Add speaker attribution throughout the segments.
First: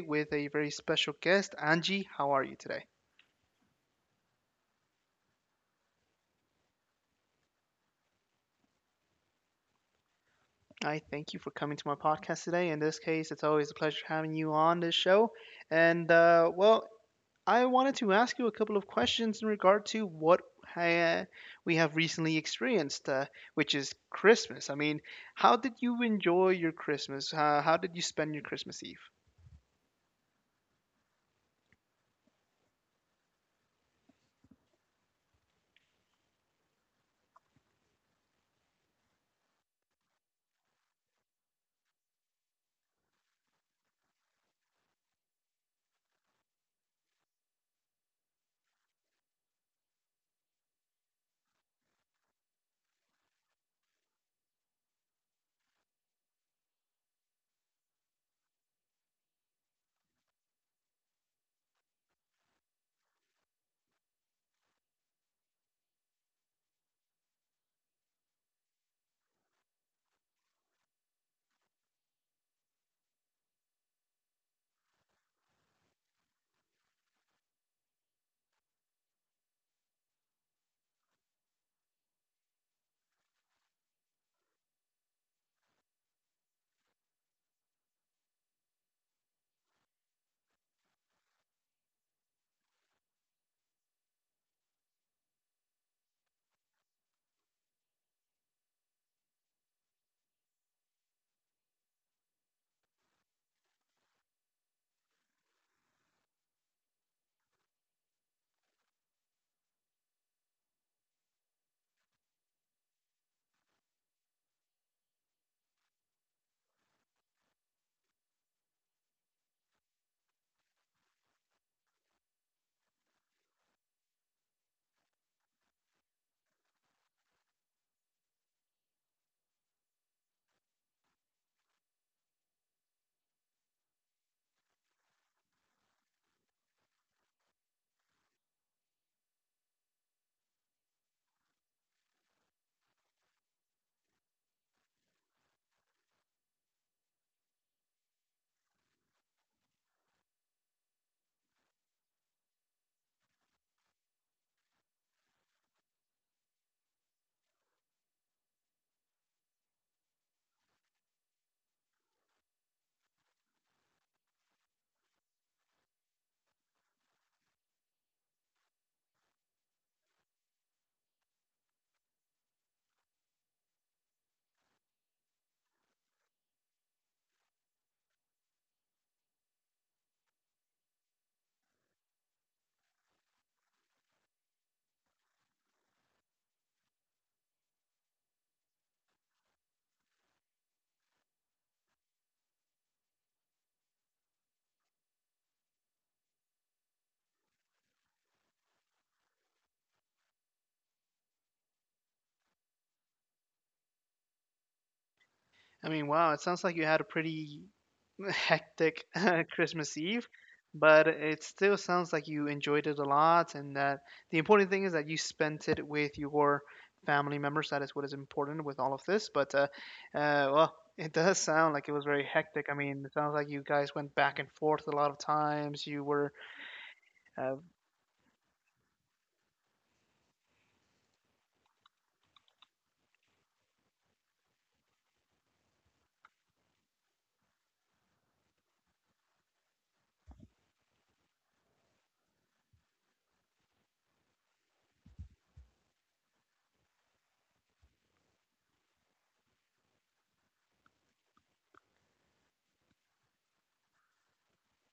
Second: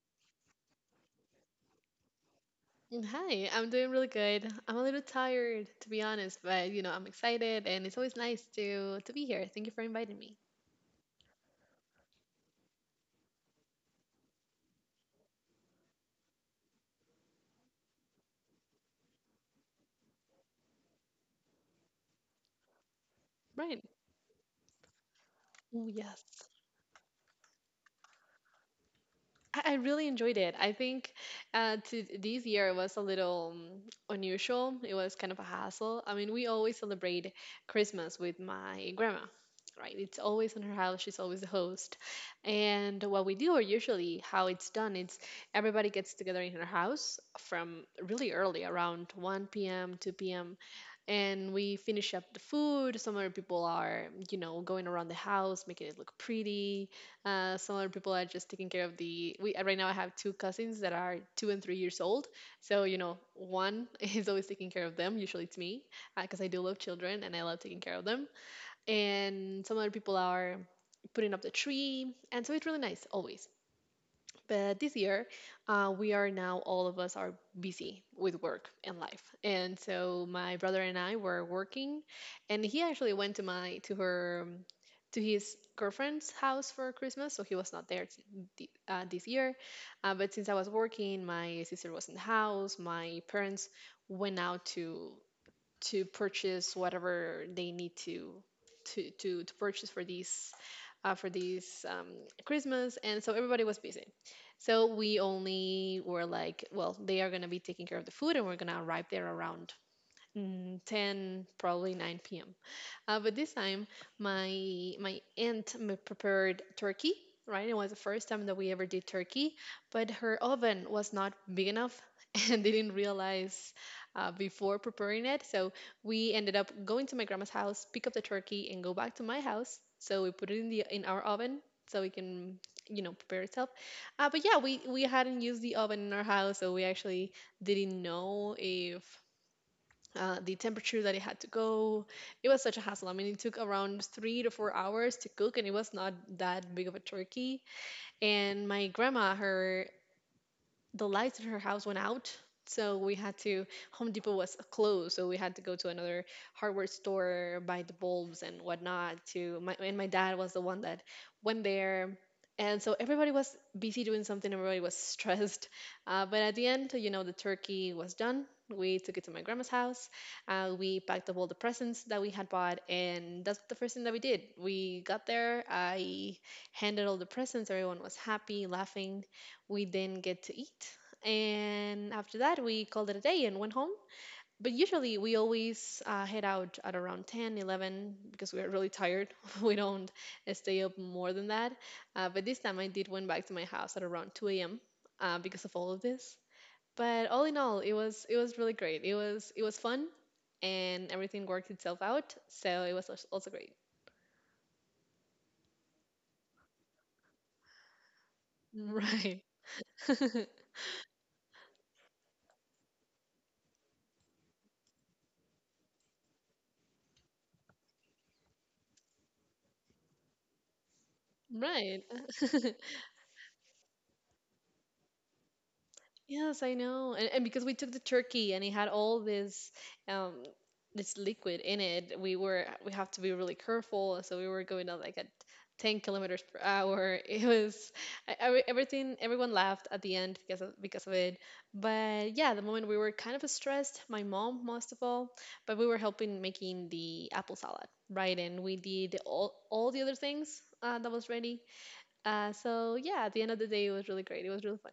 Speaker 1: with a very special guest, Angie. How are you today?
Speaker 2: Mm, hi, I'm doing really good. I'm a little tired, to be honest, but you know, I'm excited and it's always nice to be here. Thank you for inviting me.
Speaker 1: I thank you for coming to my podcast today. In this case, it's always a pleasure having you on this show. And uh, well, I wanted to ask you a couple of questions in regard to what uh, we have recently experienced, which
Speaker 2: Right.
Speaker 1: is Christmas. I mean, how did
Speaker 2: Oh,
Speaker 1: you
Speaker 2: yes.
Speaker 1: enjoy your Christmas? How did you spend your Christmas Eve?
Speaker 2: I really enjoyed it. I think to this year was a little unusual. It was kind of a hassle. I mean, we always celebrate Christmas with my grandma, right? It's always in her house. She's always the host. And what we do, or usually how it's done, it's everybody gets together in her house from really early, around 1 p.m., 2 p.m., and we finish up the food. Some other people are, you know, going around the house, making it look pretty. Some other people are just taking care of the. We right now I have two cousins that are 2 and 3 years old. So one is always taking care of them. Usually it's me because I do love children and I love taking care of them. And some other people are putting up the tree, and so it's really nice always. But this year, we are now all of us are busy with work and life, and so my brother and I were working, and he actually went to my to her to his girlfriend's house for Christmas, so he was not there this year. But since I was working, my sister was in the house. My parents went out to purchase whatever they need to purchase for these Christmas, and so everybody was busy. So we only were like, well, they are gonna be taking care of the food, and we're gonna arrive there around 10, probably 9 p.m. But this time, my aunt prepared turkey. Right, it was the first time that we ever did turkey, but her oven was not big enough, and they didn't realize before preparing it. So we ended up going to my grandma's house, pick up the turkey, and go back to my house. So we put it in our oven so we can prepare itself. But yeah, we hadn't used the oven in our house, so we actually didn't know if the temperature that it had to go. It was such a hassle. I mean, it took around 3 to 4 hours to cook, and it was not that big of a turkey. And my grandma, her the lights in her house went out. So we had to. Home Depot was closed. So we had to go to another hardware store, buy the bulbs and whatnot and my dad was the one that went there. And so everybody was busy doing something. Everybody was stressed. But at the end, you know, the turkey was done. We took it to my grandma's house. We packed up all the presents that we had bought. And that's the first thing that we did. We got there. I handed all the presents. Everyone was happy, laughing. We then get to eat, and after that, we called it a day and went home. But usually, we always head out at around 10, 11 because we are really tired. We don't stay up more than that. But this time, I did went back to my house at around 2 a.m. Because of all of this. But all in all, it was really great. It was fun, and everything worked itself out. So it was also great.
Speaker 1: I mean, wow, it sounds like you had a pretty hectic
Speaker 2: Right.
Speaker 1: Christmas Eve, but it still sounds like you enjoyed it a lot, and that the important thing is that you spent it with your family members. That is what is important with all of this. But it does sound like it
Speaker 2: Right.
Speaker 1: was very hectic. I mean, it sounds like you guys went back and forth a lot of times. You were
Speaker 2: Yes, I know. And
Speaker 1: uh,
Speaker 2: because we took the turkey and it had all um this liquid in it, we have to be really careful. So we were going at 10 kilometers per hour. It was I, everything everyone laughed at the end because of it. But yeah, the moment we were kind of stressed, my mom most of all, but we were helping making the apple salad, right? And we did all the other things that was ready. So yeah, at the end of the day, it was really great. It was really fun,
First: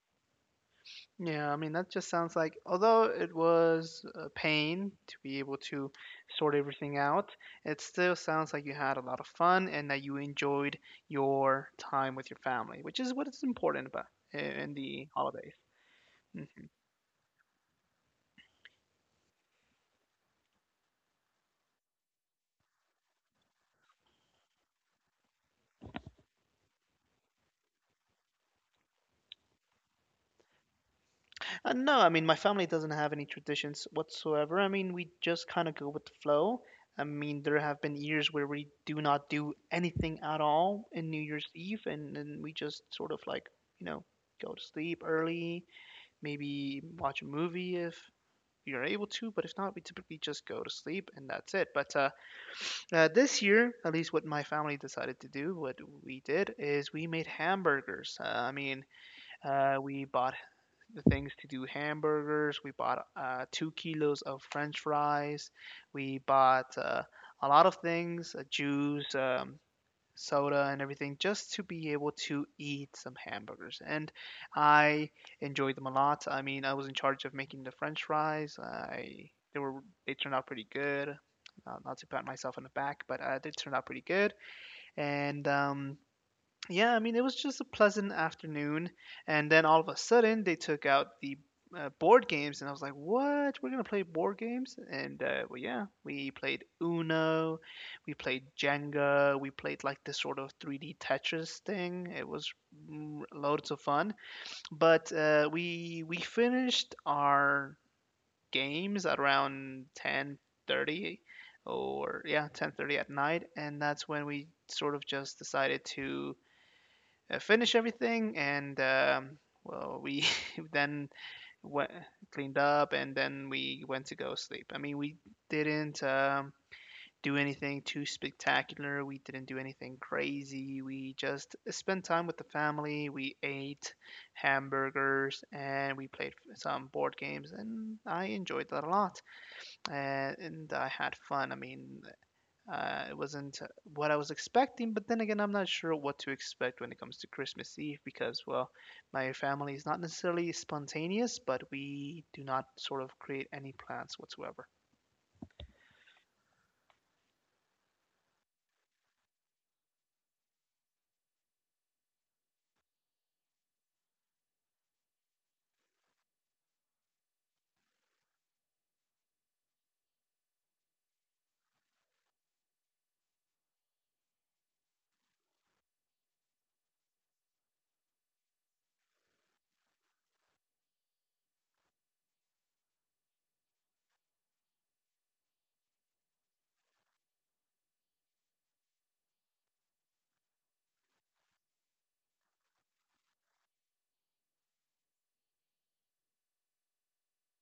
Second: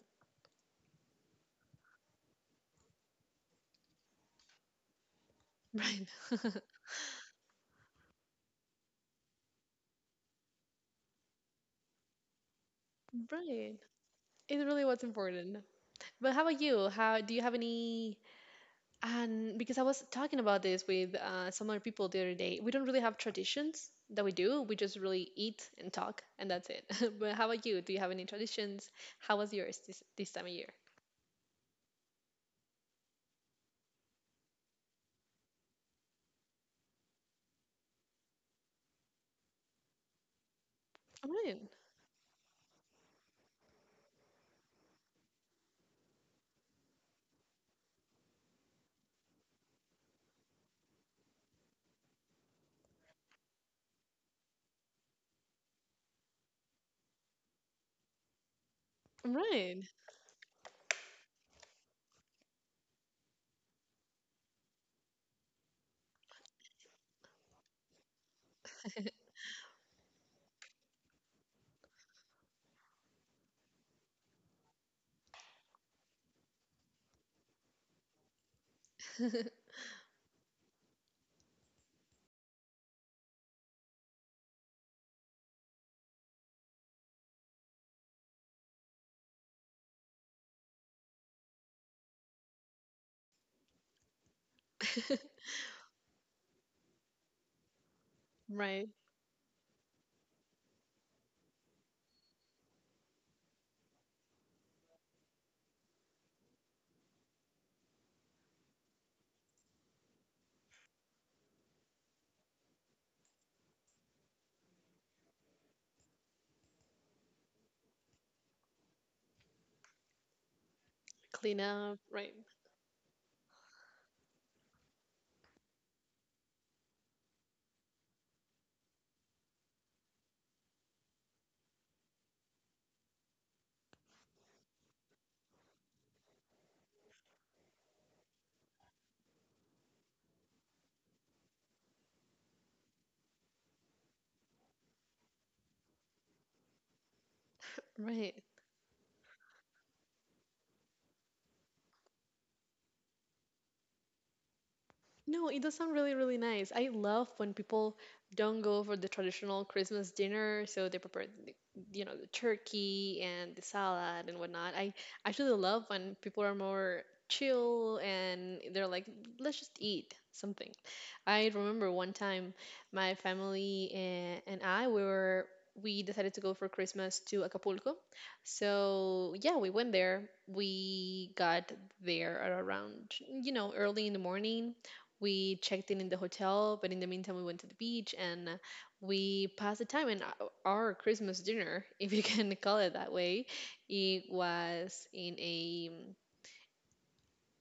Speaker 1: Yeah, I mean, that just sounds like, although it was a pain to be able to
Speaker 2: right?
Speaker 1: sort everything out, it still sounds like you had a lot of fun and that you enjoyed your time with your family, which is what is
Speaker 2: Right.
Speaker 1: important about
Speaker 2: It
Speaker 1: in
Speaker 2: really was
Speaker 1: the holidays.
Speaker 2: important. But how about
Speaker 1: Mhm.
Speaker 2: you? How do you have any? And because I was talking about this with some other people the other day, we don't really have traditions that we do. We just really eat and talk, and that's it. But how about you? Do you have any traditions? How was yours this time of year?
Speaker 1: No, I mean, my family doesn't have any traditions whatsoever. I mean, we just kind of go with the flow. I mean, there have been years where we do not do anything at all in New Year's
Speaker 2: Right.
Speaker 1: Eve, and then we just sort of like, you know, go to sleep early, maybe watch a movie if you're able to, but if not, we typically just go to sleep and that's it. But this year, at least what my family decided to do, what we did is we made hamburgers. I mean,
Speaker 2: Right.
Speaker 1: we bought the things to do hamburgers, we bought 2 kilos of french fries, we bought a lot of things, juice, soda and everything just to be able to eat some hamburgers. And I enjoyed them a lot. I mean, I was in charge of making the French fries. I they were they turned out pretty good. Not to pat myself on the back, but they turned out pretty good. And Yeah, I mean, it was just a pleasant afternoon. And then all of a sudden, they took out the board games, and I was like, what? We're going to play board games? And, well, yeah, we played Uno, we played
Speaker 2: Right.
Speaker 1: Jenga, we played like this sort of 3D Tetris thing. It was loads of fun. But We finished our games at around 10:30, or yeah, 10:30 at night, and that's when we sort of just decided to finish everything, and we then
Speaker 2: Clean
Speaker 1: went,
Speaker 2: up. Right.
Speaker 1: cleaned up, and then we went to go sleep. I mean, we didn't do anything too spectacular. We didn't do anything crazy. We just spent time with the family. We ate hamburgers, and we played some board games, and I enjoyed that a lot, and I had fun. I mean, it wasn't what I was expecting, but then again, I'm not sure what to expect when it comes to Christmas Eve
Speaker 2: Right.
Speaker 1: because, well, my family is not necessarily spontaneous, but we do not sort of create any plans whatsoever.
Speaker 2: No, it does sound really, really nice. I love when people don't go for the traditional Christmas dinner, so they prepare the turkey and the salad and whatnot. I actually love when people are more chill and they're like, let's just eat something. I remember one time my family and I we decided to go for Christmas to Acapulco. So yeah, we went there. We got there at around early in the morning we checked in the hotel, but in the meantime, we went to the beach and we passed the time. And our Christmas dinner, if you can call it that way, it was in a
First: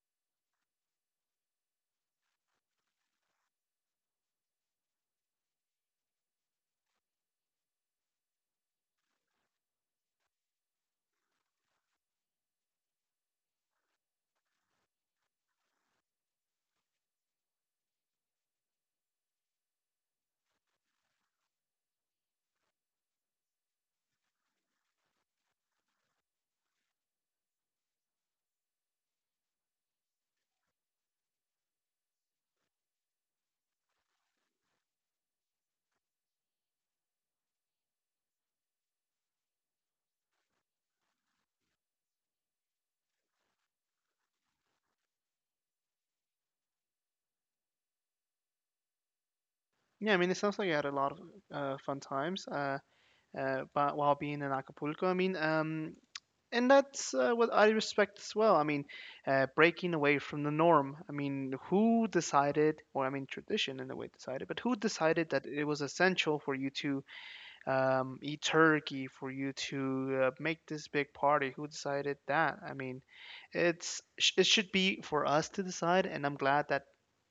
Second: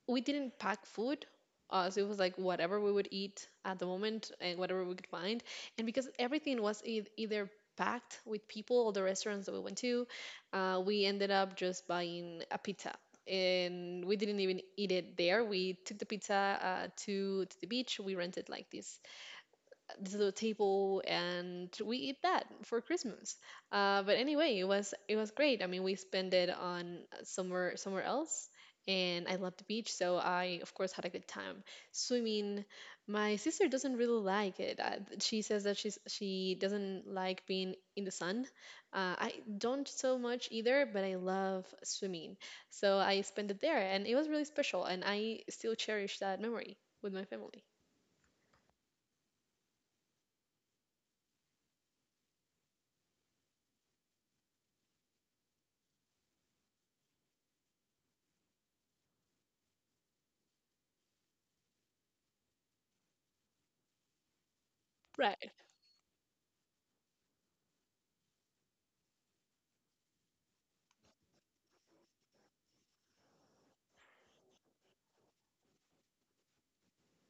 Speaker 2: we didn't pack food. So it was like whatever we would eat at the moment and whatever we could find. And because everything was either packed with people all the restaurants that we went to, we ended up just buying a pizza. And we didn't even eat it there. We took the pizza to the beach. We rented like this to the table and we eat that for Christmas. But anyway, it was great. I mean, we spent it on somewhere else, and I love the beach, so I of course had a good time swimming. My sister doesn't really like it. She says that she doesn't like being in the sun. I don't so much either, but I love swimming, so I spent it there, and it was really special, and I still cherish that memory with my family.
Speaker 1: Yeah, I mean, it sounds like you had a lot of fun times but while being in Acapulco. I mean, and that's what I respect as well. I mean, breaking away from the norm. I mean, who decided, or I mean, tradition in a way decided, but who decided that
Speaker 2: Right,
Speaker 1: it was essential for you to eat turkey, for you to make this big party. Who decided that? I mean, it should be for us to decide, and I'm glad that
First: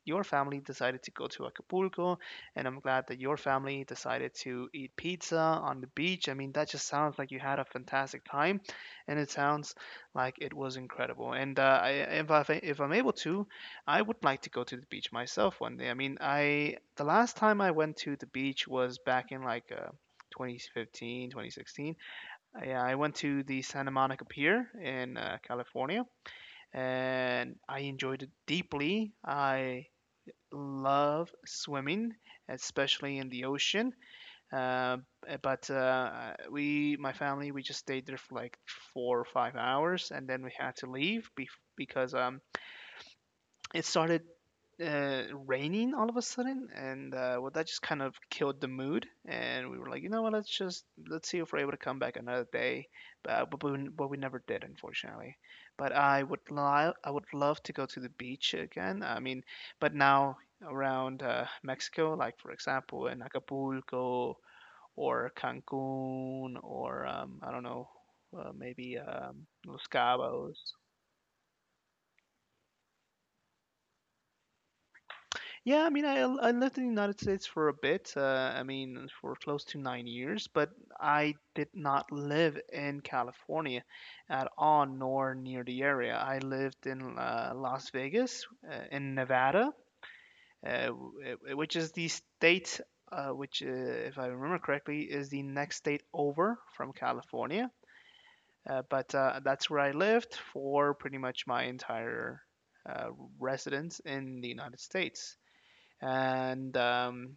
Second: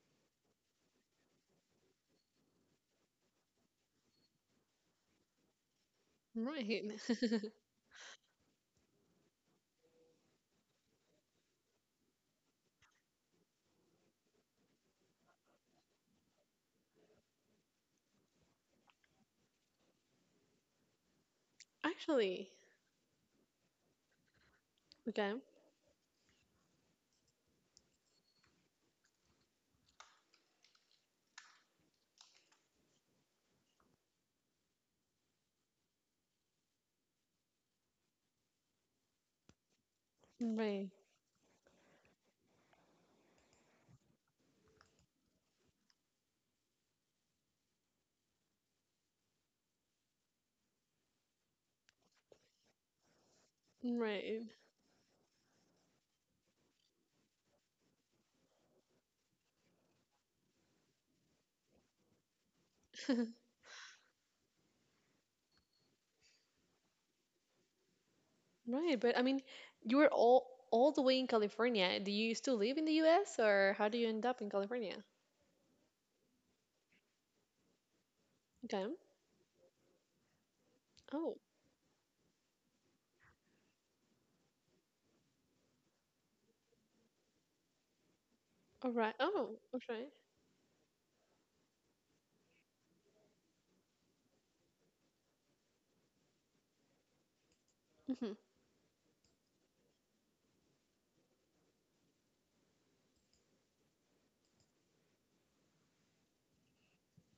Speaker 1: your family decided to go to Acapulco, and I'm glad that your family decided to eat pizza on the beach. I mean,
Speaker 2: right.
Speaker 1: that just sounds like you had a fantastic time, and it sounds like it was incredible. If I 'm able to, I would like to go to the beach myself one day. I mean, I the last time I went to the beach was back in like 2015, 2016.
Speaker 2: Actually,
Speaker 1: I went to the Santa Monica Pier in
Speaker 2: okay.
Speaker 1: California, and I enjoyed it deeply. I love swimming, especially in the ocean. Uh, my family, we just stayed there for like 4 or 5 hours, and then we had
Speaker 2: Right.
Speaker 1: to leave because it started raining all of a sudden, and well, that just kind of killed the mood. And we were like, you know what? Let's see if we're able to come back another day. But we
Speaker 2: Right.
Speaker 1: never did, unfortunately. But I would li- I would love to go to the beach again. I mean, but now around Mexico, like for example in Acapulco or Cancun or I don't know, maybe
Speaker 2: Right, but I mean,
Speaker 1: Los
Speaker 2: you were all
Speaker 1: Cabos.
Speaker 2: all the way in California. Do you still live in the US or how do you end up in California?
Speaker 1: I lived in the United States for a bit. I
Speaker 2: Okay.
Speaker 1: mean, for close to 9 years, but I
Speaker 2: Oh,
Speaker 1: did not live in California at all, nor near the area. I lived in Las Vegas,
Speaker 2: all
Speaker 1: in
Speaker 2: right. Oh,
Speaker 1: Nevada,
Speaker 2: okay.
Speaker 1: which is the state, which, if I remember correctly, is the next state over from California.
Speaker 2: Hmm.
Speaker 1: But That's where I lived for pretty much my entire uh, residence in the United States, and um,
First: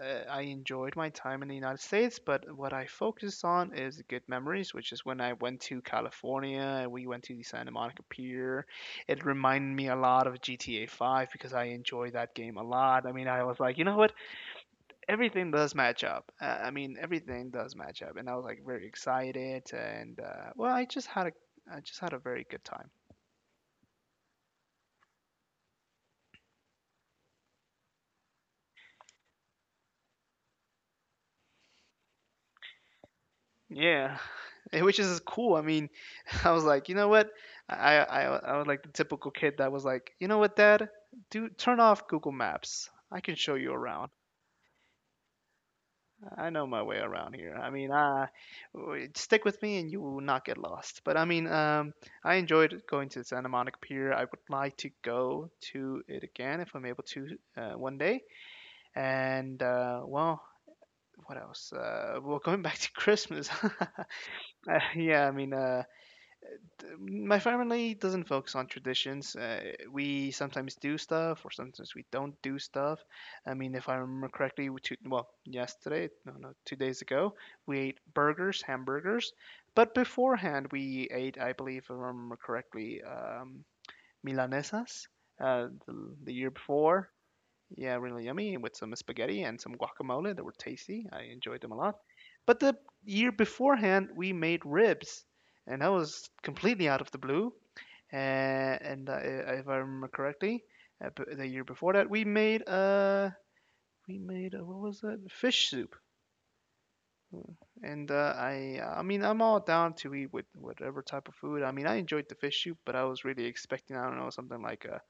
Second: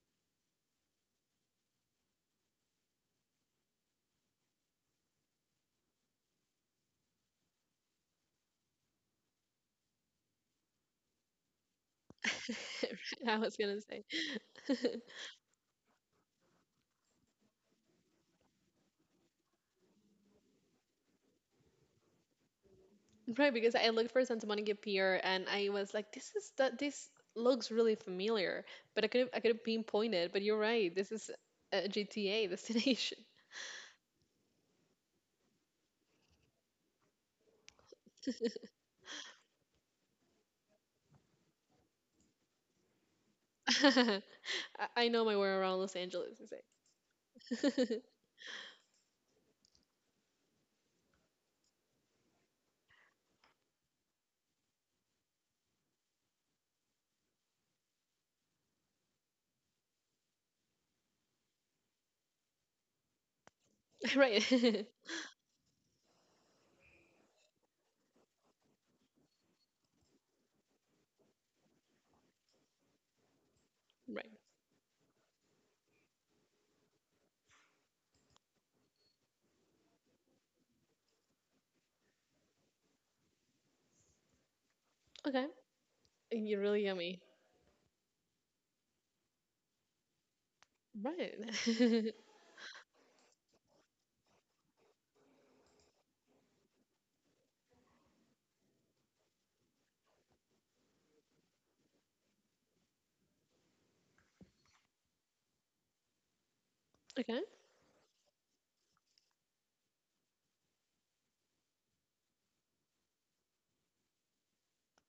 Speaker 1: uh, I enjoyed my time in the United States. But what I focus on is good memories, which is when I went to California and we went to the Santa Monica Pier. It reminded me a lot of GTA 5 because I enjoyed that game a lot. I mean,
Speaker 2: I
Speaker 1: I
Speaker 2: was
Speaker 1: was like,
Speaker 2: gonna
Speaker 1: you know
Speaker 2: say.
Speaker 1: what? Everything does match up. I mean, everything does match up, and I was like very excited. And well, I just had a very good time.
Speaker 2: Right, because I looked for Santa Monica Pier and I was like, this is that this looks really familiar, but I could have pinpointed, but you're right. This is a GTA destination.
Speaker 1: Yeah, which is cool. I mean, I was like, you know what? I was like the typical kid that was like, you know what, Dad? Do turn off Google Maps. I can show you around.
Speaker 2: I I know my way around Los Angeles,
Speaker 1: I know my way around here. Stick with me and you will not get lost. But I mean, I enjoyed going to Santa Monica Pier. I would like to go to it again if I'm able to, one day. And well, what else? Well, going back to Christmas.
Speaker 2: right.
Speaker 1: Uh, yeah, I mean, uh, my family doesn't focus on traditions. We sometimes do stuff, or sometimes we don't do stuff. I mean, if I remember
Speaker 2: right.
Speaker 1: correctly, well, yesterday, no, no, 2 days ago, we ate burgers, hamburgers. But beforehand, we ate, I believe, if I remember correctly, milanesas
Speaker 2: Okay.
Speaker 1: the year
Speaker 2: You're really
Speaker 1: before.
Speaker 2: yummy.
Speaker 1: Yeah, really yummy, with some spaghetti and some guacamole that were tasty. I
Speaker 2: Right.
Speaker 1: enjoyed them a lot. But the year beforehand, we made ribs, and that was completely out of the blue. And If I remember correctly, the year before that, we made what was it? Fish soup.
Speaker 2: Okay.
Speaker 1: And I mean, I'm all down to eat with whatever type of food. I mean, I enjoyed the fish soup, but I was really expecting, I don't know, something like a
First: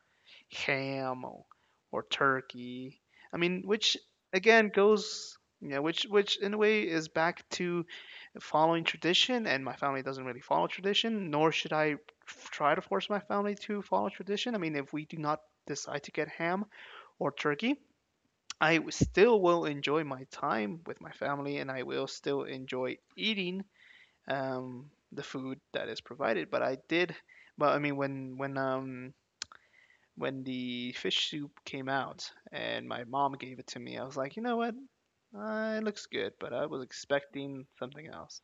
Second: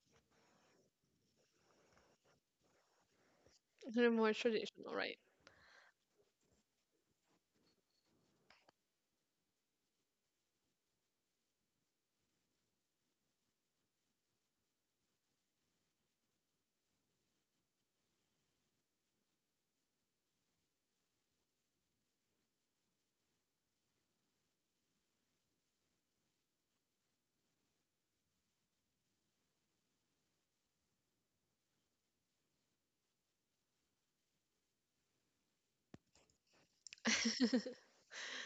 Speaker 1: ham or turkey. I mean, which
Speaker 2: They're more
Speaker 1: again
Speaker 2: traditional, right?
Speaker 1: goes, yeah, which in a way is back to following tradition, and my family doesn't really follow tradition, nor should I try to force my family to follow tradition. I mean, if we do not decide to get ham or turkey, still will enjoy my time with my family, and I will still enjoy eating the food that is provided. But I mean, when the fish soup came out and my mom gave it to me, I was like, you know what? It looks good, but I was expecting something else.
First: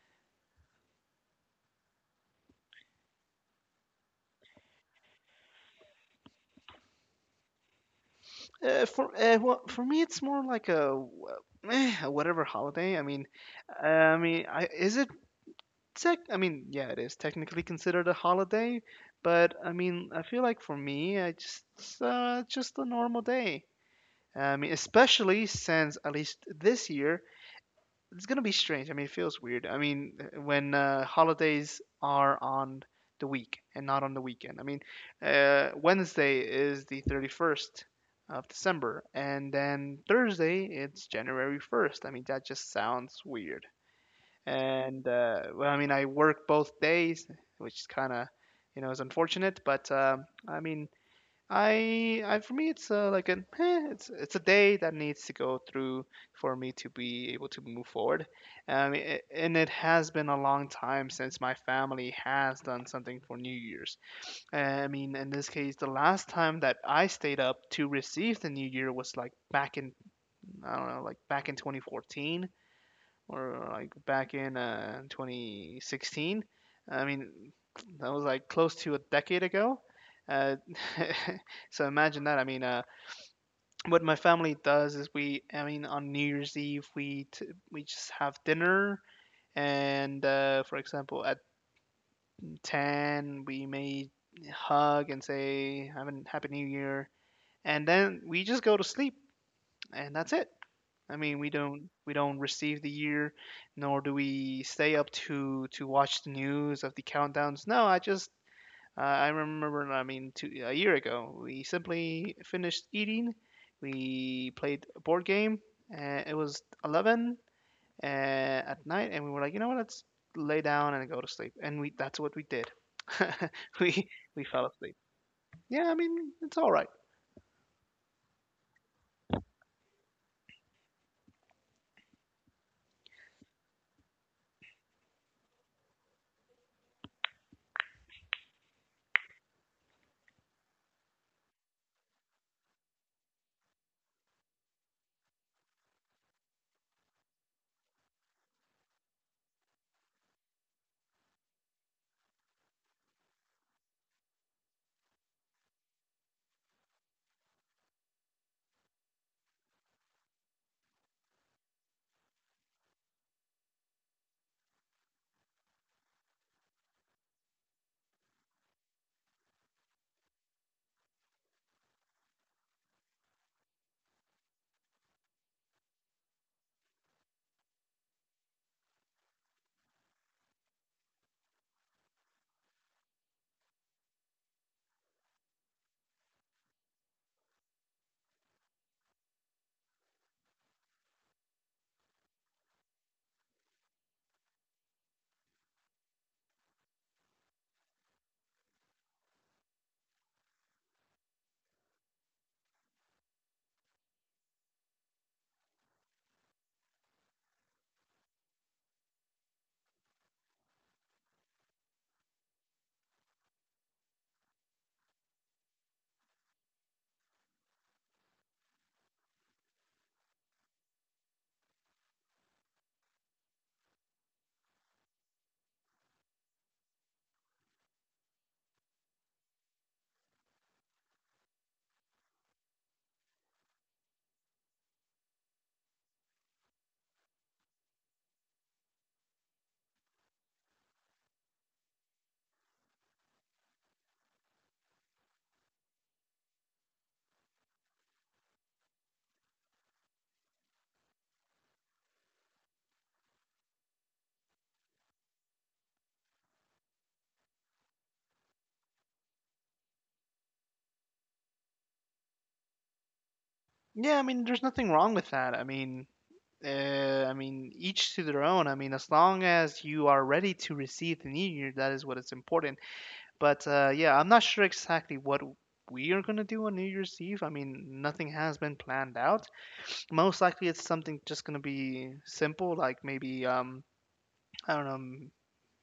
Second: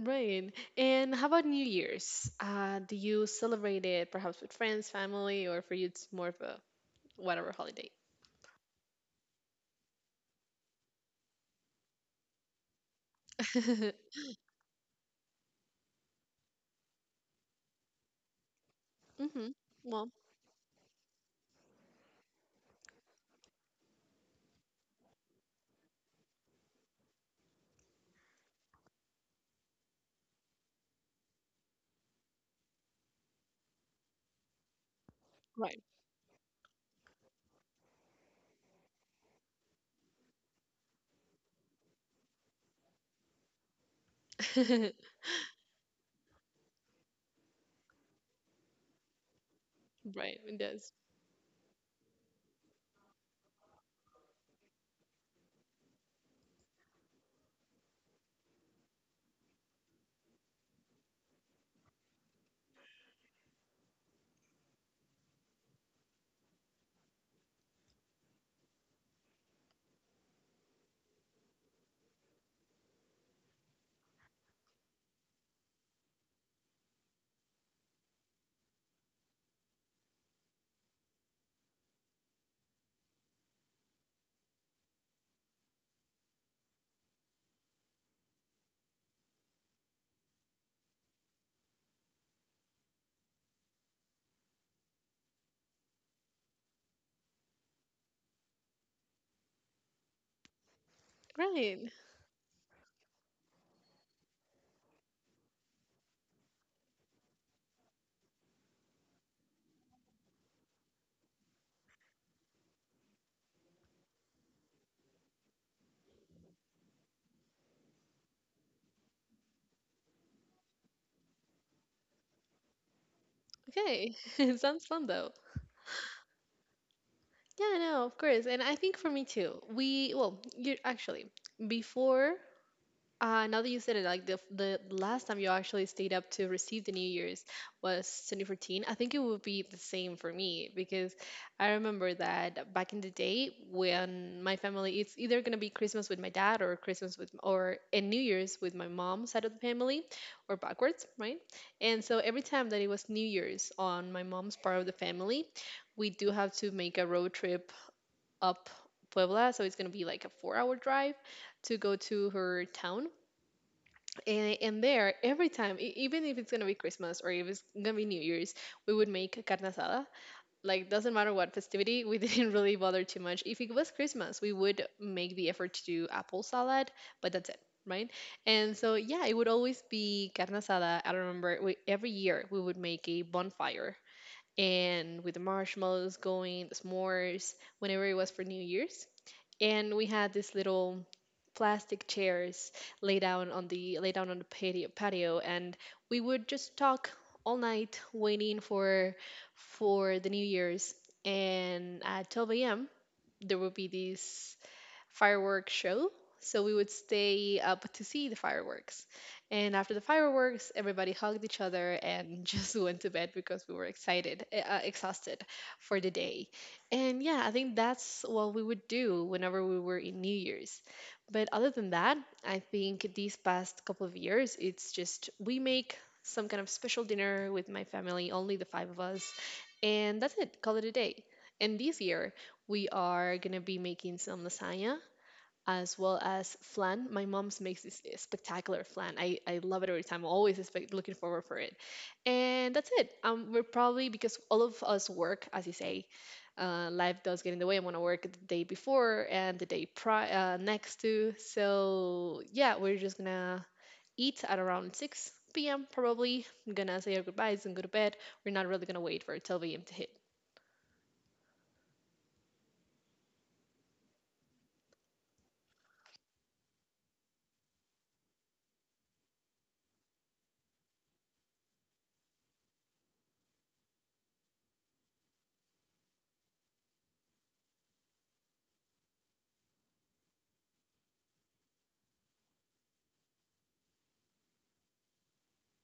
Speaker 2: Right. And how about New Year's? Do you celebrate it perhaps with friends, family, or for you it's more of a whatever holiday?
Speaker 1: For Well, for me, it's more like a, a whatever holiday. I mean,
Speaker 2: Mm-hmm.
Speaker 1: is it tech? I mean, yeah, it is technically considered a holiday, but I
Speaker 2: Well,
Speaker 1: mean, I feel like for me, I just it's, just a normal day. I mean, especially since at least this year, it's gonna be strange. I mean, it feels weird. I mean, when holidays are on the week and not on the weekend. I mean,
Speaker 2: right.
Speaker 1: Wednesday is the 31st of December, and then Thursday it's January 1st. I mean, that just sounds weird.
Speaker 2: right.
Speaker 1: And well, I mean, I work both days, which is kind of, you know, is unfortunate. But
Speaker 2: It
Speaker 1: I mean,
Speaker 2: does.
Speaker 1: I for me, it's like an eh, it's a day that needs to go through for me to be able to move forward. And it has been a long time since my family has done something for New Year's. In this case, the last time that I stayed up to receive the New Year was like back in I don't know, like back in 2014 or like back in 2016. I mean, that was like close to a decade ago. Uh, so imagine that. What my family does is, on New Year's Eve we just have dinner, and for example, at 10 we may hug and say have a happy New Year, and then we just go to sleep, and that's it. I mean, we don't
Speaker 2: Right.
Speaker 1: we don't receive the year, nor do we stay up to watch the news of the countdowns. No, I just I remember. I mean, A year ago, we simply finished eating. We played a board game. And it was 11 at night, and we were like, you know what? Let's lay down and go to sleep. And we that's what we did. we
Speaker 2: Okay.
Speaker 1: we
Speaker 2: It
Speaker 1: fell
Speaker 2: sounds
Speaker 1: asleep.
Speaker 2: fun though.
Speaker 1: Yeah, I mean, it's all right.
Speaker 2: Yeah, no, of course. And I think for me too. We, well, you actually, before now that you said it, like the last time you actually stayed up to receive the New Year's was 2014. I think it would be the same for me because I remember that back in the day when my family, it's either gonna be Christmas with my dad or Christmas with or and New Year's with my mom side of the family, or backwards, right? And so every time that it was New Year's on my mom's part of the family, we do have to make a road trip up Puebla, so it's gonna be like a 4-hour drive to go to her town and there, every time, even if it's gonna be Christmas or if it's gonna be New Year's, we would make carne asada. Like, doesn't matter what festivity, we didn't really bother too much. If it was Christmas, we would make the effort to do apple salad, but that's it, right? And so, yeah, it would always be carne asada. I remember every year we would make a bonfire and with the marshmallows going, the s'mores, whenever it was for New Year's and we had this little plastic chairs laid down on the laid down on the patio and we would just talk all night waiting for the new year's and at 12 a.m. there would be this fireworks show. So we would stay up to see the fireworks. And after the fireworks, everybody hugged each other and just went to bed because we were exhausted for the day. And yeah, I think that's what we would do whenever we were in New Year's. But other than that, I think these past couple of years, it's just we make some kind of special dinner with my family, only the five of us, and that's it, call it a day. And this year, we are gonna be making some lasagna as well as flan. My mom's makes this spectacular flan. I love it every time. I'm always looking forward for it. And that's it. We're probably because all of us work, as you say, life does get in the way. I'm gonna work the day before and the day next to. So yeah, we're just gonna eat at around six p.m. probably. I'm gonna say our goodbyes and go to bed. We're not really gonna wait for 12 a.m. to
Speaker 1: Yeah, there's nothing wrong with that. I mean, each to their own. I mean, as long as you are ready to receive the new year, that is what is important. But yeah, I'm not sure exactly what we are gonna do on New Year's Eve. I mean, nothing has been planned out. Most likely, it's something just gonna be simple, like maybe I don't know,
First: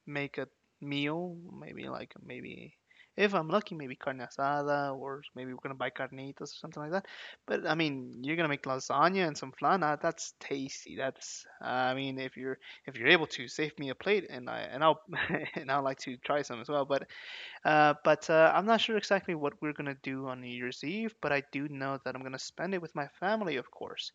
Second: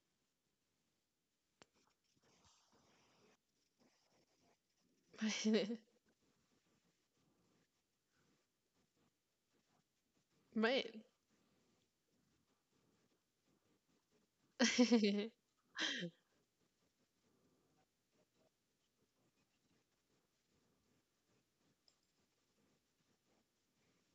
Speaker 1: make a meal, maybe if I'm lucky, maybe carne asada, or maybe we're
Speaker 2: hit.
Speaker 1: gonna buy carnitas or something like that. But I mean, you're gonna make lasagna and some flan. That's
Speaker 2: Right.
Speaker 1: tasty. If you're if you're able to save me a plate, and I'll and I'd like to try some as well. But I'm not sure exactly what we're gonna do on New Year's Eve. But I do know that I'm gonna spend it with my family, of course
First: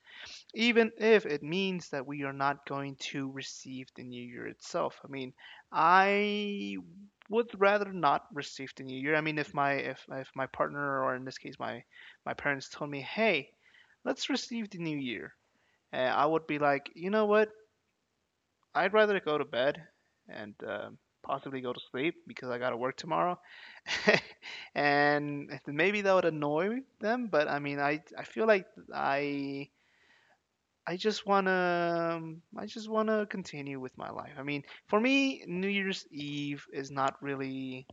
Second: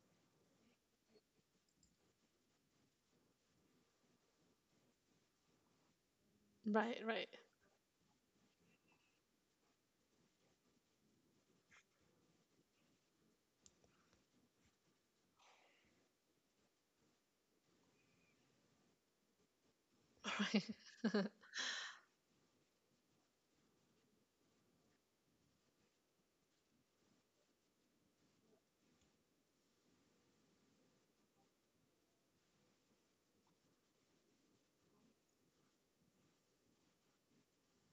Speaker 1: even if it means that we are not going to receive the new year itself. I mean, I
Speaker 2: Right. Right.
Speaker 1: would rather not receive the new year. I mean, if my partner or in this case my parents told me, "Hey, let's receive the new year," I would be like, you know what? I'd rather go to bed and possibly go to sleep because I got to work tomorrow. and maybe that would annoy them, but I feel like I I just wanna I just wanna continue with my life. I mean, for me, New Year's Eve is not really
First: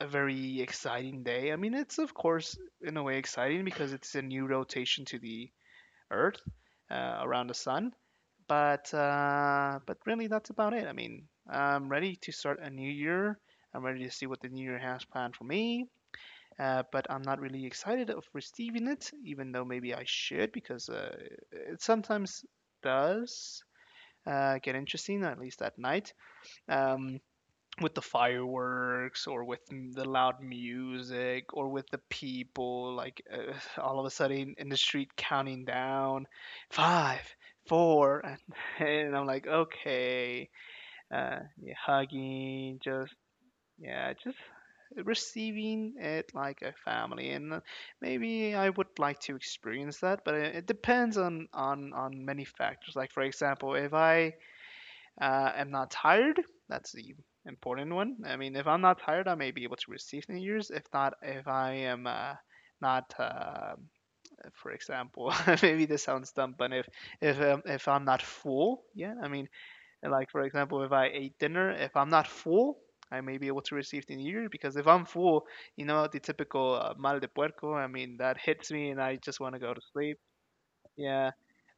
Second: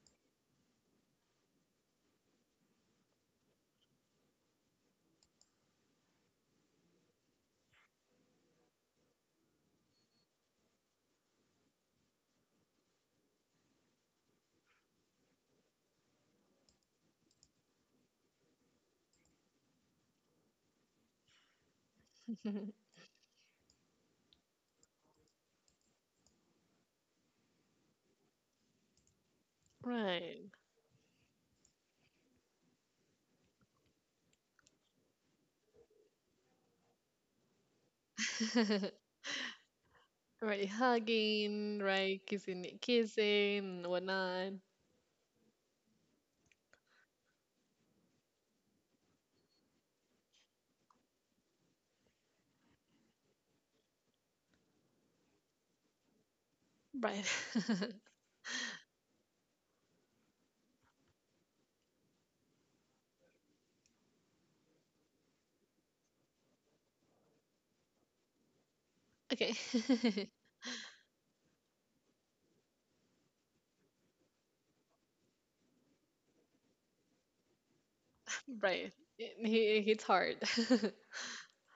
Speaker 1: a very exciting day. I mean, it's of course in a way exciting because it's a new rotation to the Earth around the sun, but really that's about it. I mean, I'm ready to start a new year. I'm ready to see what the new year has planned for me but I'm not really excited of receiving it, even though maybe I should because it sometimes
Speaker 2: Right.
Speaker 1: does get interesting, at least at night, um, with the fireworks or with the loud
Speaker 2: Right.
Speaker 1: music or with the people, like all of a sudden in the street counting down five. Four and, and I'm like okay,
Speaker 2: Right.
Speaker 1: yeah,
Speaker 2: Hugging, right? Kissing,
Speaker 1: hugging, just
Speaker 2: kissing,
Speaker 1: yeah, just
Speaker 2: whatnot.
Speaker 1: receiving it like a family, and maybe I would like to experience that, but it depends on many factors. Like for example, if I am not tired, that's the
Speaker 2: Right.
Speaker 1: important one. I mean, if I'm not tired, I may be able to receive New Year's. If not, if I am not for example maybe this sounds dumb but if I'm not full yeah I mean
Speaker 2: Okay.
Speaker 1: and like for example, if I ate dinner, if I'm not full, I may be able to receive the New Year because if I'm full, you know the typical mal de puerco. I mean that hits me,
Speaker 2: Right.
Speaker 1: and I
Speaker 2: It,
Speaker 1: just want to go to
Speaker 2: he, it's
Speaker 1: sleep.
Speaker 2: hard. That's
Speaker 1: Yeah,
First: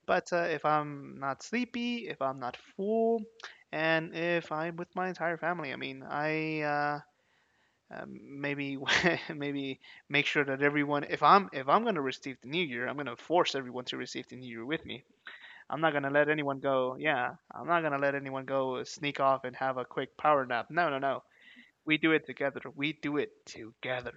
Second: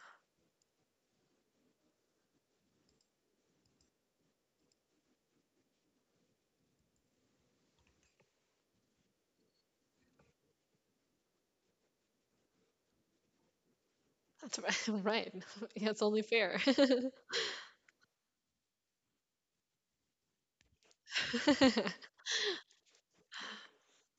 Speaker 1: but uh, if I'm not sleepy, if I'm not full, and if I'm with my entire family, I mean I. Maybe maybe make sure that everyone if i'm going to receive the new year I'm going to force everyone to receive the new year
Speaker 2: right.
Speaker 1: with me.
Speaker 2: Right.
Speaker 1: I'm
Speaker 2: Yeah,
Speaker 1: not
Speaker 2: it's
Speaker 1: gonna
Speaker 2: only
Speaker 1: let anyone
Speaker 2: fair.
Speaker 1: go. Yeah, I'm not gonna let anyone go sneak off and have a quick power nap. No, no, no. We do it together. We do it together.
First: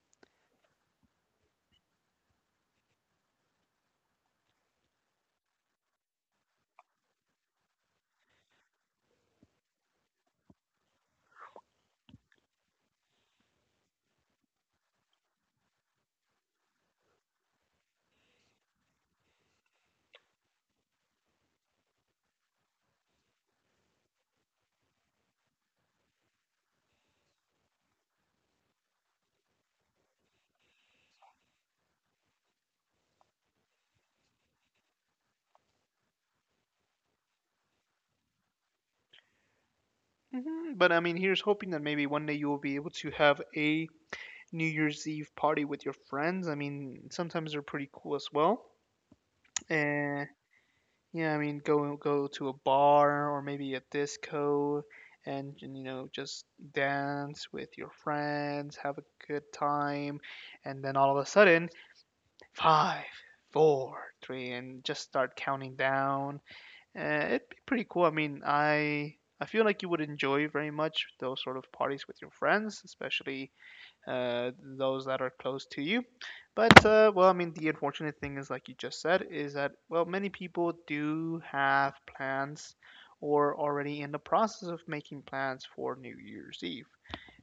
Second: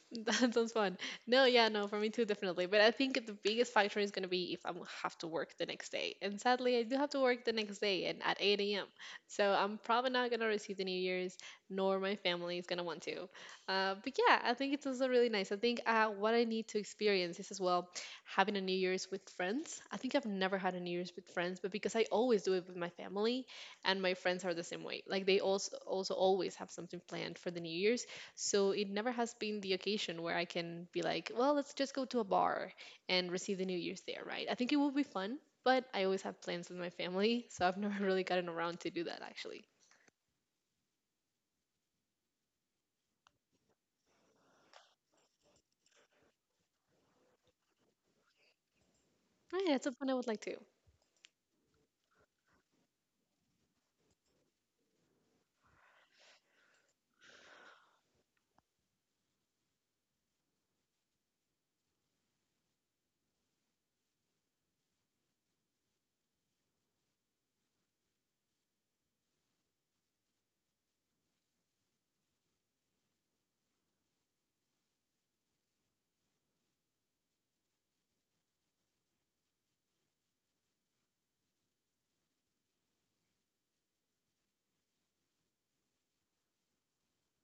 Speaker 2: That sounds fun. No, yeah, no, for me too, definitely. But I think the biggest factor is going to be if I'm gonna have to work the next day. And sadly, I do have to work the next day and at 8 a.m. So I'm probably not going to receive the New Year's, nor my family is going to want to. But yeah, I think it's also really nice. I think what I need to experience is as well having a New Year's with friends. I think I've never had a New Year's with friends, but because I always do it with my family, and my friends are the same way. Like they also always have something planned for the New Year's. So it never has been the occasion where I can be like, well, let's just go to a bar and receive the New Year's there, right? I think it will be fun, but I always have plans with my family, so I've never really gotten around to do that actually.
Speaker 1: But I mean, here's hoping that maybe one day you will be able to have a New Year's Eve party with your friends. I mean, sometimes they're pretty cool as well.
Speaker 2: Oh, yeah, it's something I would
Speaker 1: And
Speaker 2: like to.
Speaker 1: yeah, I mean, go to a bar or maybe a disco and you know just dance with your friends, have a good time, and then all of a sudden five, four, three, and just start counting down. It'd be pretty cool. I feel like you would enjoy very much those sort of parties with your friends, especially those that are close to you. But well, I mean, the unfortunate thing is, like you just said, is that well, many people do have plans or already in the process of making plans for New Year's Eve.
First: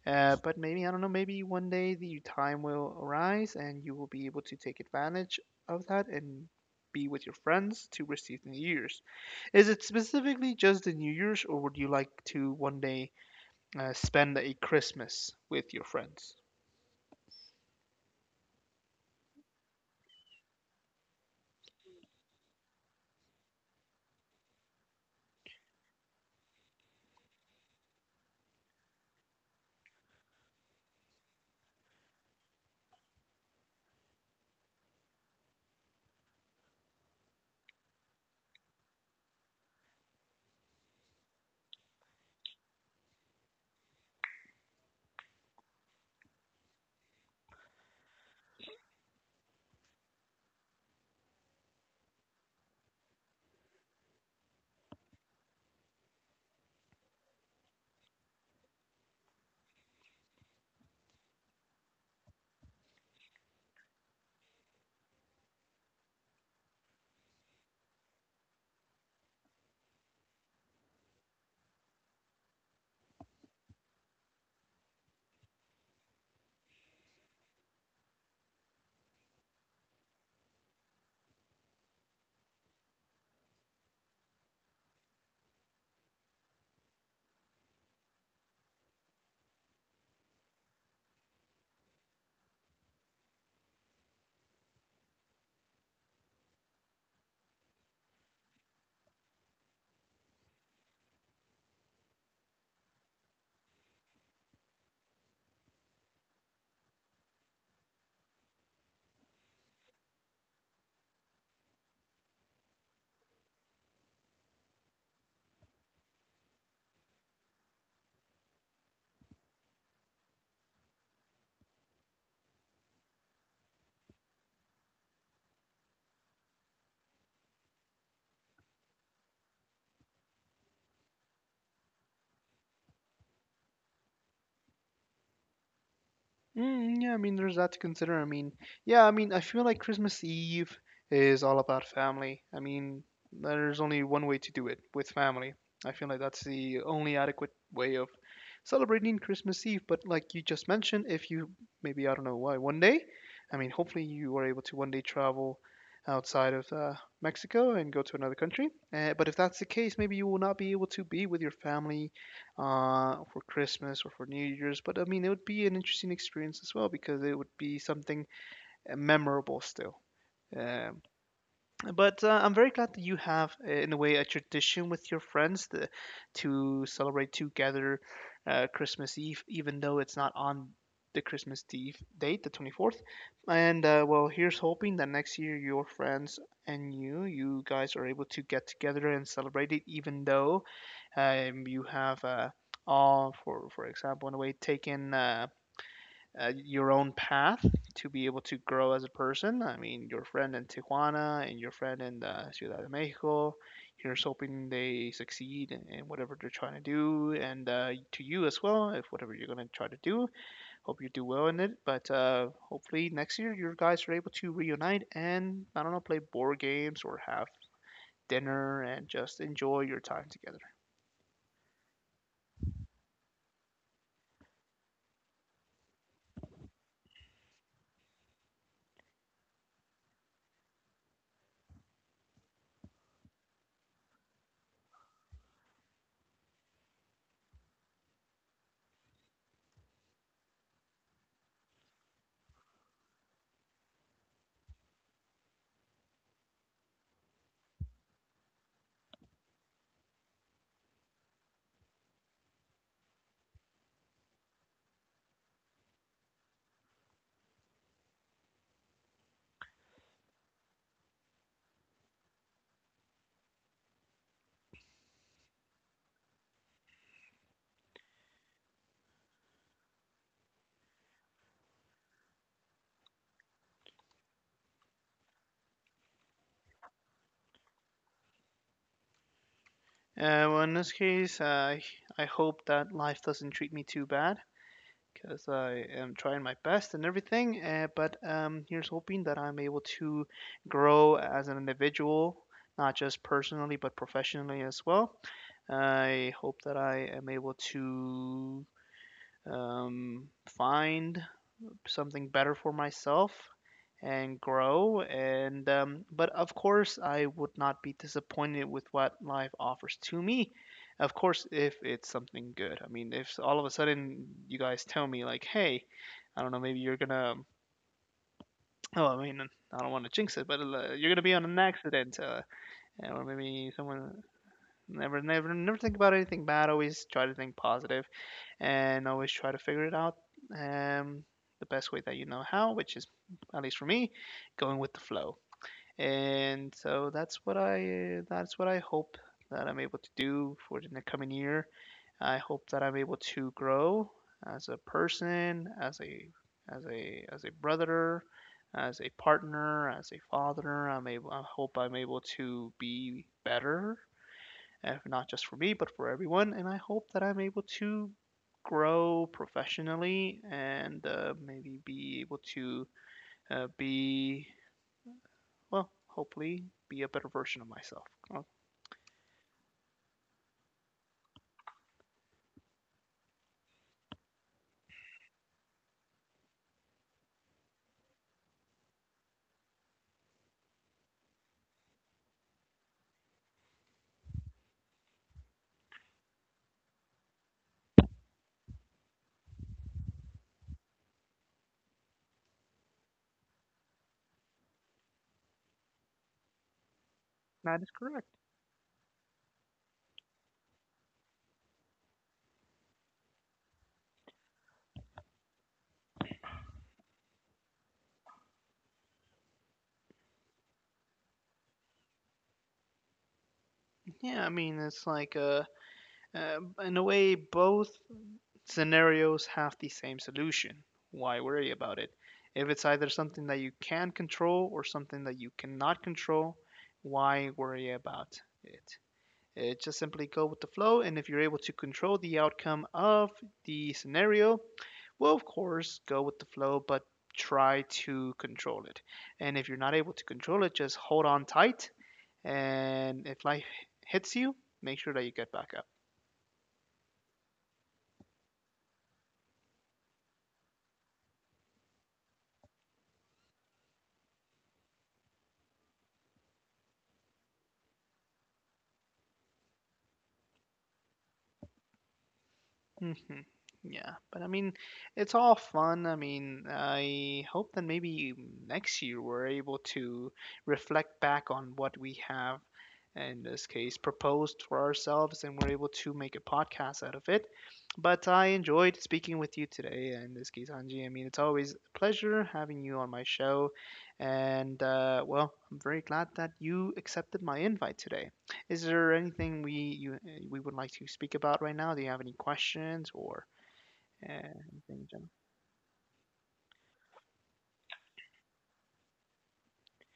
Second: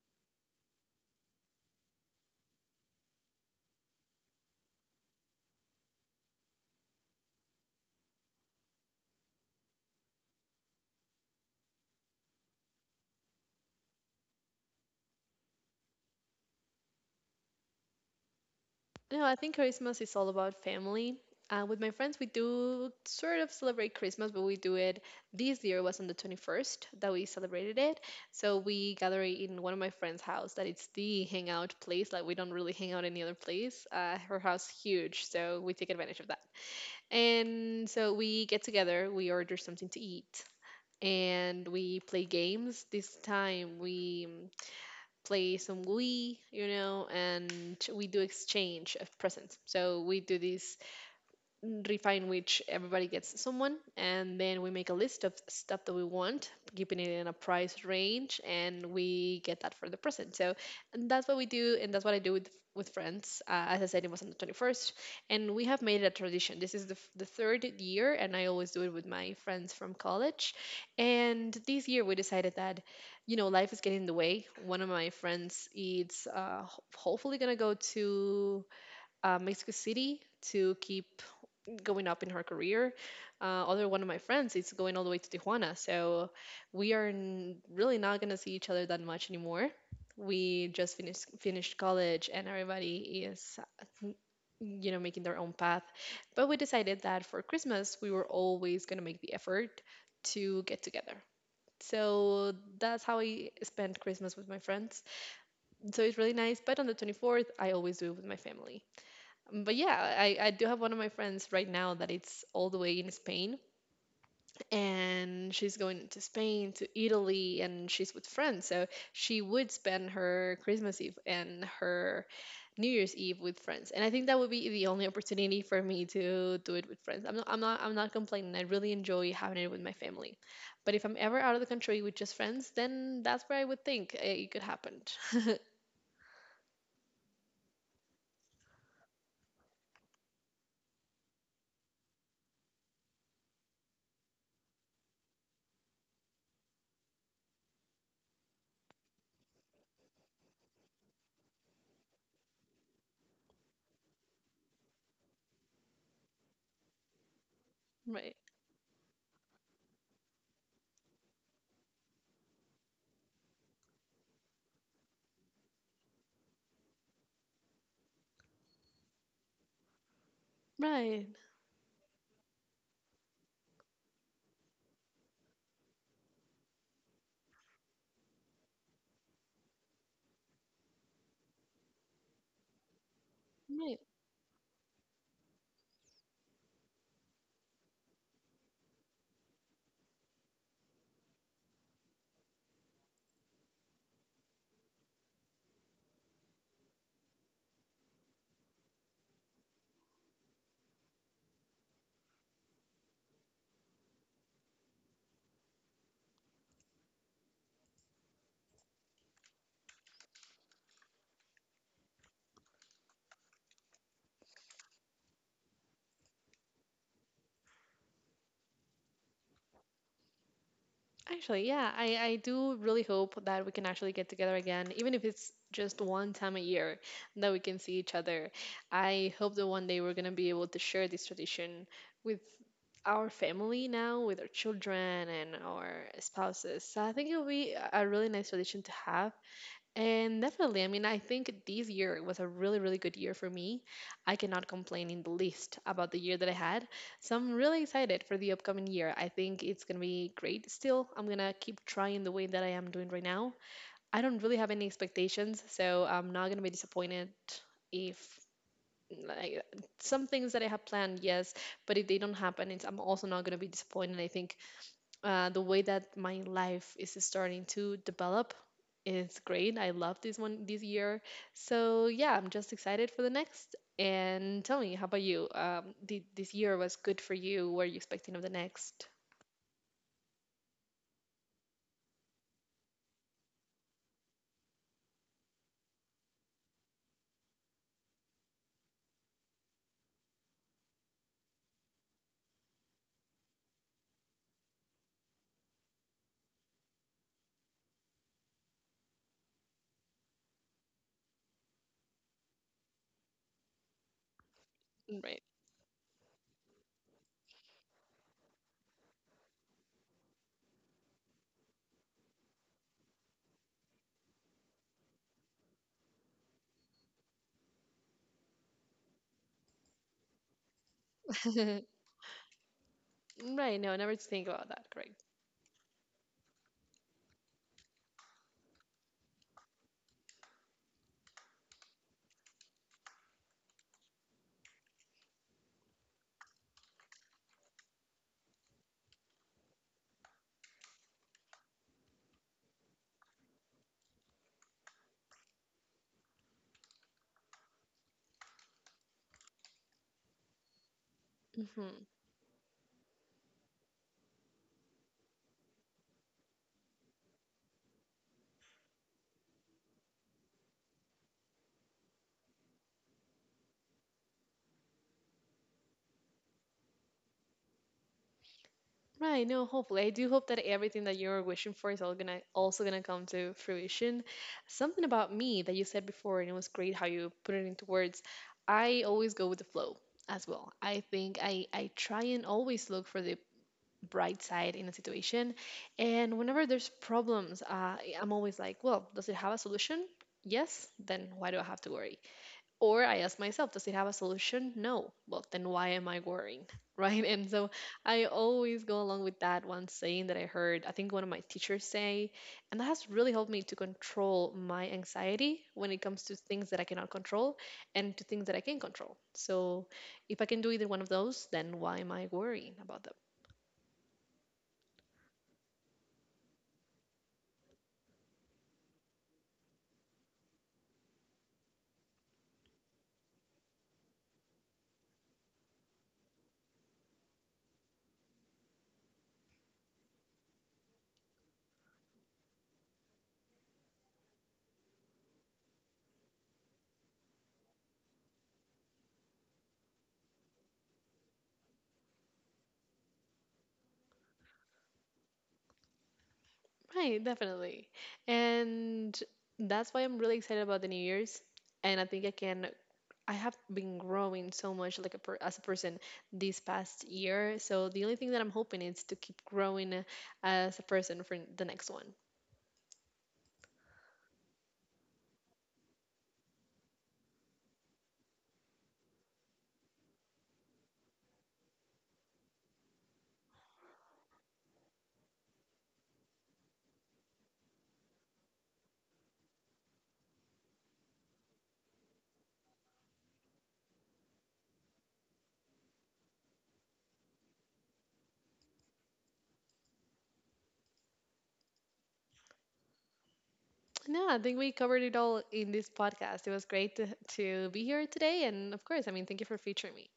Speaker 1: But maybe, I don't know, maybe one day the time will arise and you will be able to take advantage of that and be with your friends to receive the New Year's. Is it specifically just the New Year's, or would you like to one day spend a Christmas with your friends?
Speaker 2: No, I think Christmas is all about family. With my friends, we do sort of celebrate Christmas, but we do it this year was on the 21st that we celebrated it. So we gather in one of my friend's house that it's the hangout place. Like we don't really hang out any other place. Her house huge, so we take advantage of that. And so we get together, we order something to eat, and we play games. This time we play some Wii, you know, and we do exchange of presents. So we do this refine which everybody gets someone, and then we make a list of stuff that we want, keeping it in a price range, and we get that for the present. So and that's what we do, and that's what I do with friends, as I said, it was on the 21st, and we have made it a tradition. This is the, the third year, and I always do it with my friends from college. And this year, we decided that, you know, life is getting in the way. One of my friends is hopefully gonna go to Mexico City to keep going up in her career. Other one of my friends is going all the way to Tijuana, so we are really not gonna see each other that much anymore. We just finished college, and everybody is, you know, making their own path. But we decided that for Christmas, we were always gonna make the effort to get together. So that's how I spent Christmas with my friends. So it's really nice. But on the 24th, I always do it with my family. But yeah, I do have one of my friends right now that it's all the way in Spain, and she's going to Spain, to Italy, and she's with friends. So she would spend her Christmas Eve and her New Year's Eve with friends. And I think that would be the only opportunity for me to do it with friends. I'm not complaining. I really enjoy having it with my family. But if I'm ever out of the country with just friends, then that's where I would think it could happen.
Speaker 1: Mm, yeah, I mean, there's that to consider. I mean, I feel like Christmas Eve is all about family. I mean, there's only one way to do it with family. I feel like that's the only adequate way of celebrating Christmas Eve. But like you just mentioned, if you maybe, I don't know why, one day, I mean, hopefully you are able to one day travel outside of Mexico and go to another country. But if that's the case, maybe you will not be able to be with your family for Christmas or for New Year's. But I mean, it would be an interesting experience as well because it would be something memorable still. Um,
Speaker 2: Right.
Speaker 1: but I'm very glad that you have, in a way, a tradition with your friends to celebrate together Christmas Eve, even though it's not on the Christmas Eve date, the 24th. And
Speaker 2: Right.
Speaker 1: well, here's hoping that next year your friends and you guys are able to get together and celebrate it, even though you have all for example in a way taken your own path to be able to grow as a person. I mean your friend in tijuana and your friend in the ciudad de mexico, you, here's hoping they succeed in whatever they're trying to do and to you as well if whatever you're going to try to do, hope you do well in it. But hopefully next year your guys are able to reunite and I don't know play board games or have dinner and just enjoy your time together.
Speaker 2: Actually, yeah, I do really hope that we can actually get together again, even if it's just one time a year that we can see each other. I hope that one day we're going to be able to share this tradition with our family now, with our children and our spouses. So I think it'll be a really nice tradition to have. And definitely, I mean, I think this year was a really, really good year for me. I cannot complain in the least about the year that I had. So I'm really excited for the upcoming year. I think it's going to be great still. I'm going to keep trying the way that I am doing right now. I don't really have any expectations, so I'm not going to be disappointed if, like, some things that I have planned, yes, but if they don't happen, it's, I'm also not going to be disappointed. I think the way that my life is starting to develop is great. I love this one this year. So yeah, I'm just excited for the next. And tell me, how about you? This year was good for you. What are you expecting of the next?
Speaker 1: Well, in this case, I hope that life doesn't treat me too bad because I am trying my best and everything. But here's hoping that I'm able to grow as an individual, not just personally but professionally as well. I hope that I am able to find something better for myself and grow
Speaker 2: Right.
Speaker 1: and but of course I would not be disappointed with what life offers to me. Of course if it's something good. I mean if all of a sudden you guys tell me like hey I don't know maybe you're gonna oh I mean I don't want to jinx it but you're gonna be on an accident or maybe
Speaker 2: Right. No,
Speaker 1: someone.
Speaker 2: never to think about that.
Speaker 1: Never
Speaker 2: Correct.
Speaker 1: never never think about anything bad, always try to think positive and always try to figure it out um, the best way that you know how, which is at least for me, going with the flow. And so that's what I hope that I'm able to do for the coming year. I hope that I'm able to grow as a person, as a brother, as a partner, as a father. I hope I'm
Speaker 2: Hmm.
Speaker 1: able to be better not just for me, but for everyone. And I hope that I'm able to grow professionally and maybe be able to uh, be, well, hopefully be a better version of myself. Oh,
Speaker 2: Right, no, hopefully. I do hope that everything that you're wishing for is all gonna also gonna come to fruition. Something about me that you said before, and it was great how you put it into words. I always go with the flow as well. I think I try and always look for the bright side in a situation. And whenever there's problems, I'm always like, well, does it have a solution? Yes, then why do I have to worry? Or I ask myself, does it have a solution? No. Well, then why am I worrying? Right. And so
Speaker 1: that is
Speaker 2: I
Speaker 1: correct.
Speaker 2: always go along with that one saying that I heard, I think, one of my teachers say, and that has really helped me to control my anxiety when it comes to things that I cannot control and to things that I can control. So if I can do either one of those, then why am I worrying about them?
Speaker 1: Yeah, uh, in a way, both scenarios have the same solution. Why worry about it? If it's either something that you can control or something that you cannot control, why worry about it? It just simply go with the flow, and if you're able to control the outcome of the scenario, well, of course, go with the flow, but try to control it. And if you're not able to control it, just hold on tight. And if life hits you, make sure that you get back up.
Speaker 2: Right. Definitely. And that's why I'm really excited about the New Year's. And I think I can I have been growing so much like as a person this past year. So the only thing that I'm hoping is to keep growing, as a person for the next one.
Speaker 1: hmm Yeah, but I mean, it's all fun. I mean, I hope that maybe next year we're able to reflect back on what we have in this case proposed for ourselves and we're able to make a podcast out of it. But I enjoyed speaking with you today, in this case, Anji. I mean, it's always a pleasure having you on my show. And well, I'm very glad that you accepted my invite today. Is there anything we would like to speak about right now? Do you have any questions or
Speaker 2: No, I think we
Speaker 1: anything
Speaker 2: covered
Speaker 1: in
Speaker 2: it
Speaker 1: general?
Speaker 2: all in this podcast. It was great to be here today. And of course, I mean, thank you for featuring me.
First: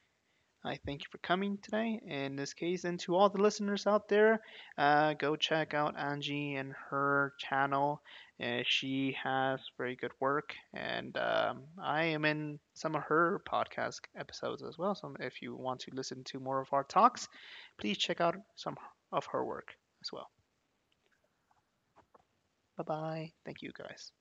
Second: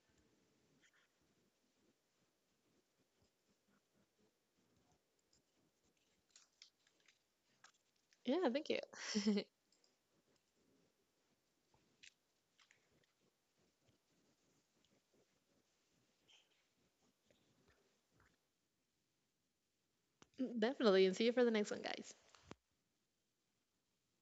Speaker 1: I thank you for coming today. In this case, and to all the listeners out there, go check out Angie and her channel.
Speaker 2: Yeah, thank
Speaker 1: She
Speaker 2: you.
Speaker 1: has very good work, and I am in some of her podcast episodes as well. So if you want to listen to more of our talks, please check out some of her work as well.
Speaker 2: Definitely. And see you for the next one, guys.
Speaker 1: Bye bye. Thank you guys.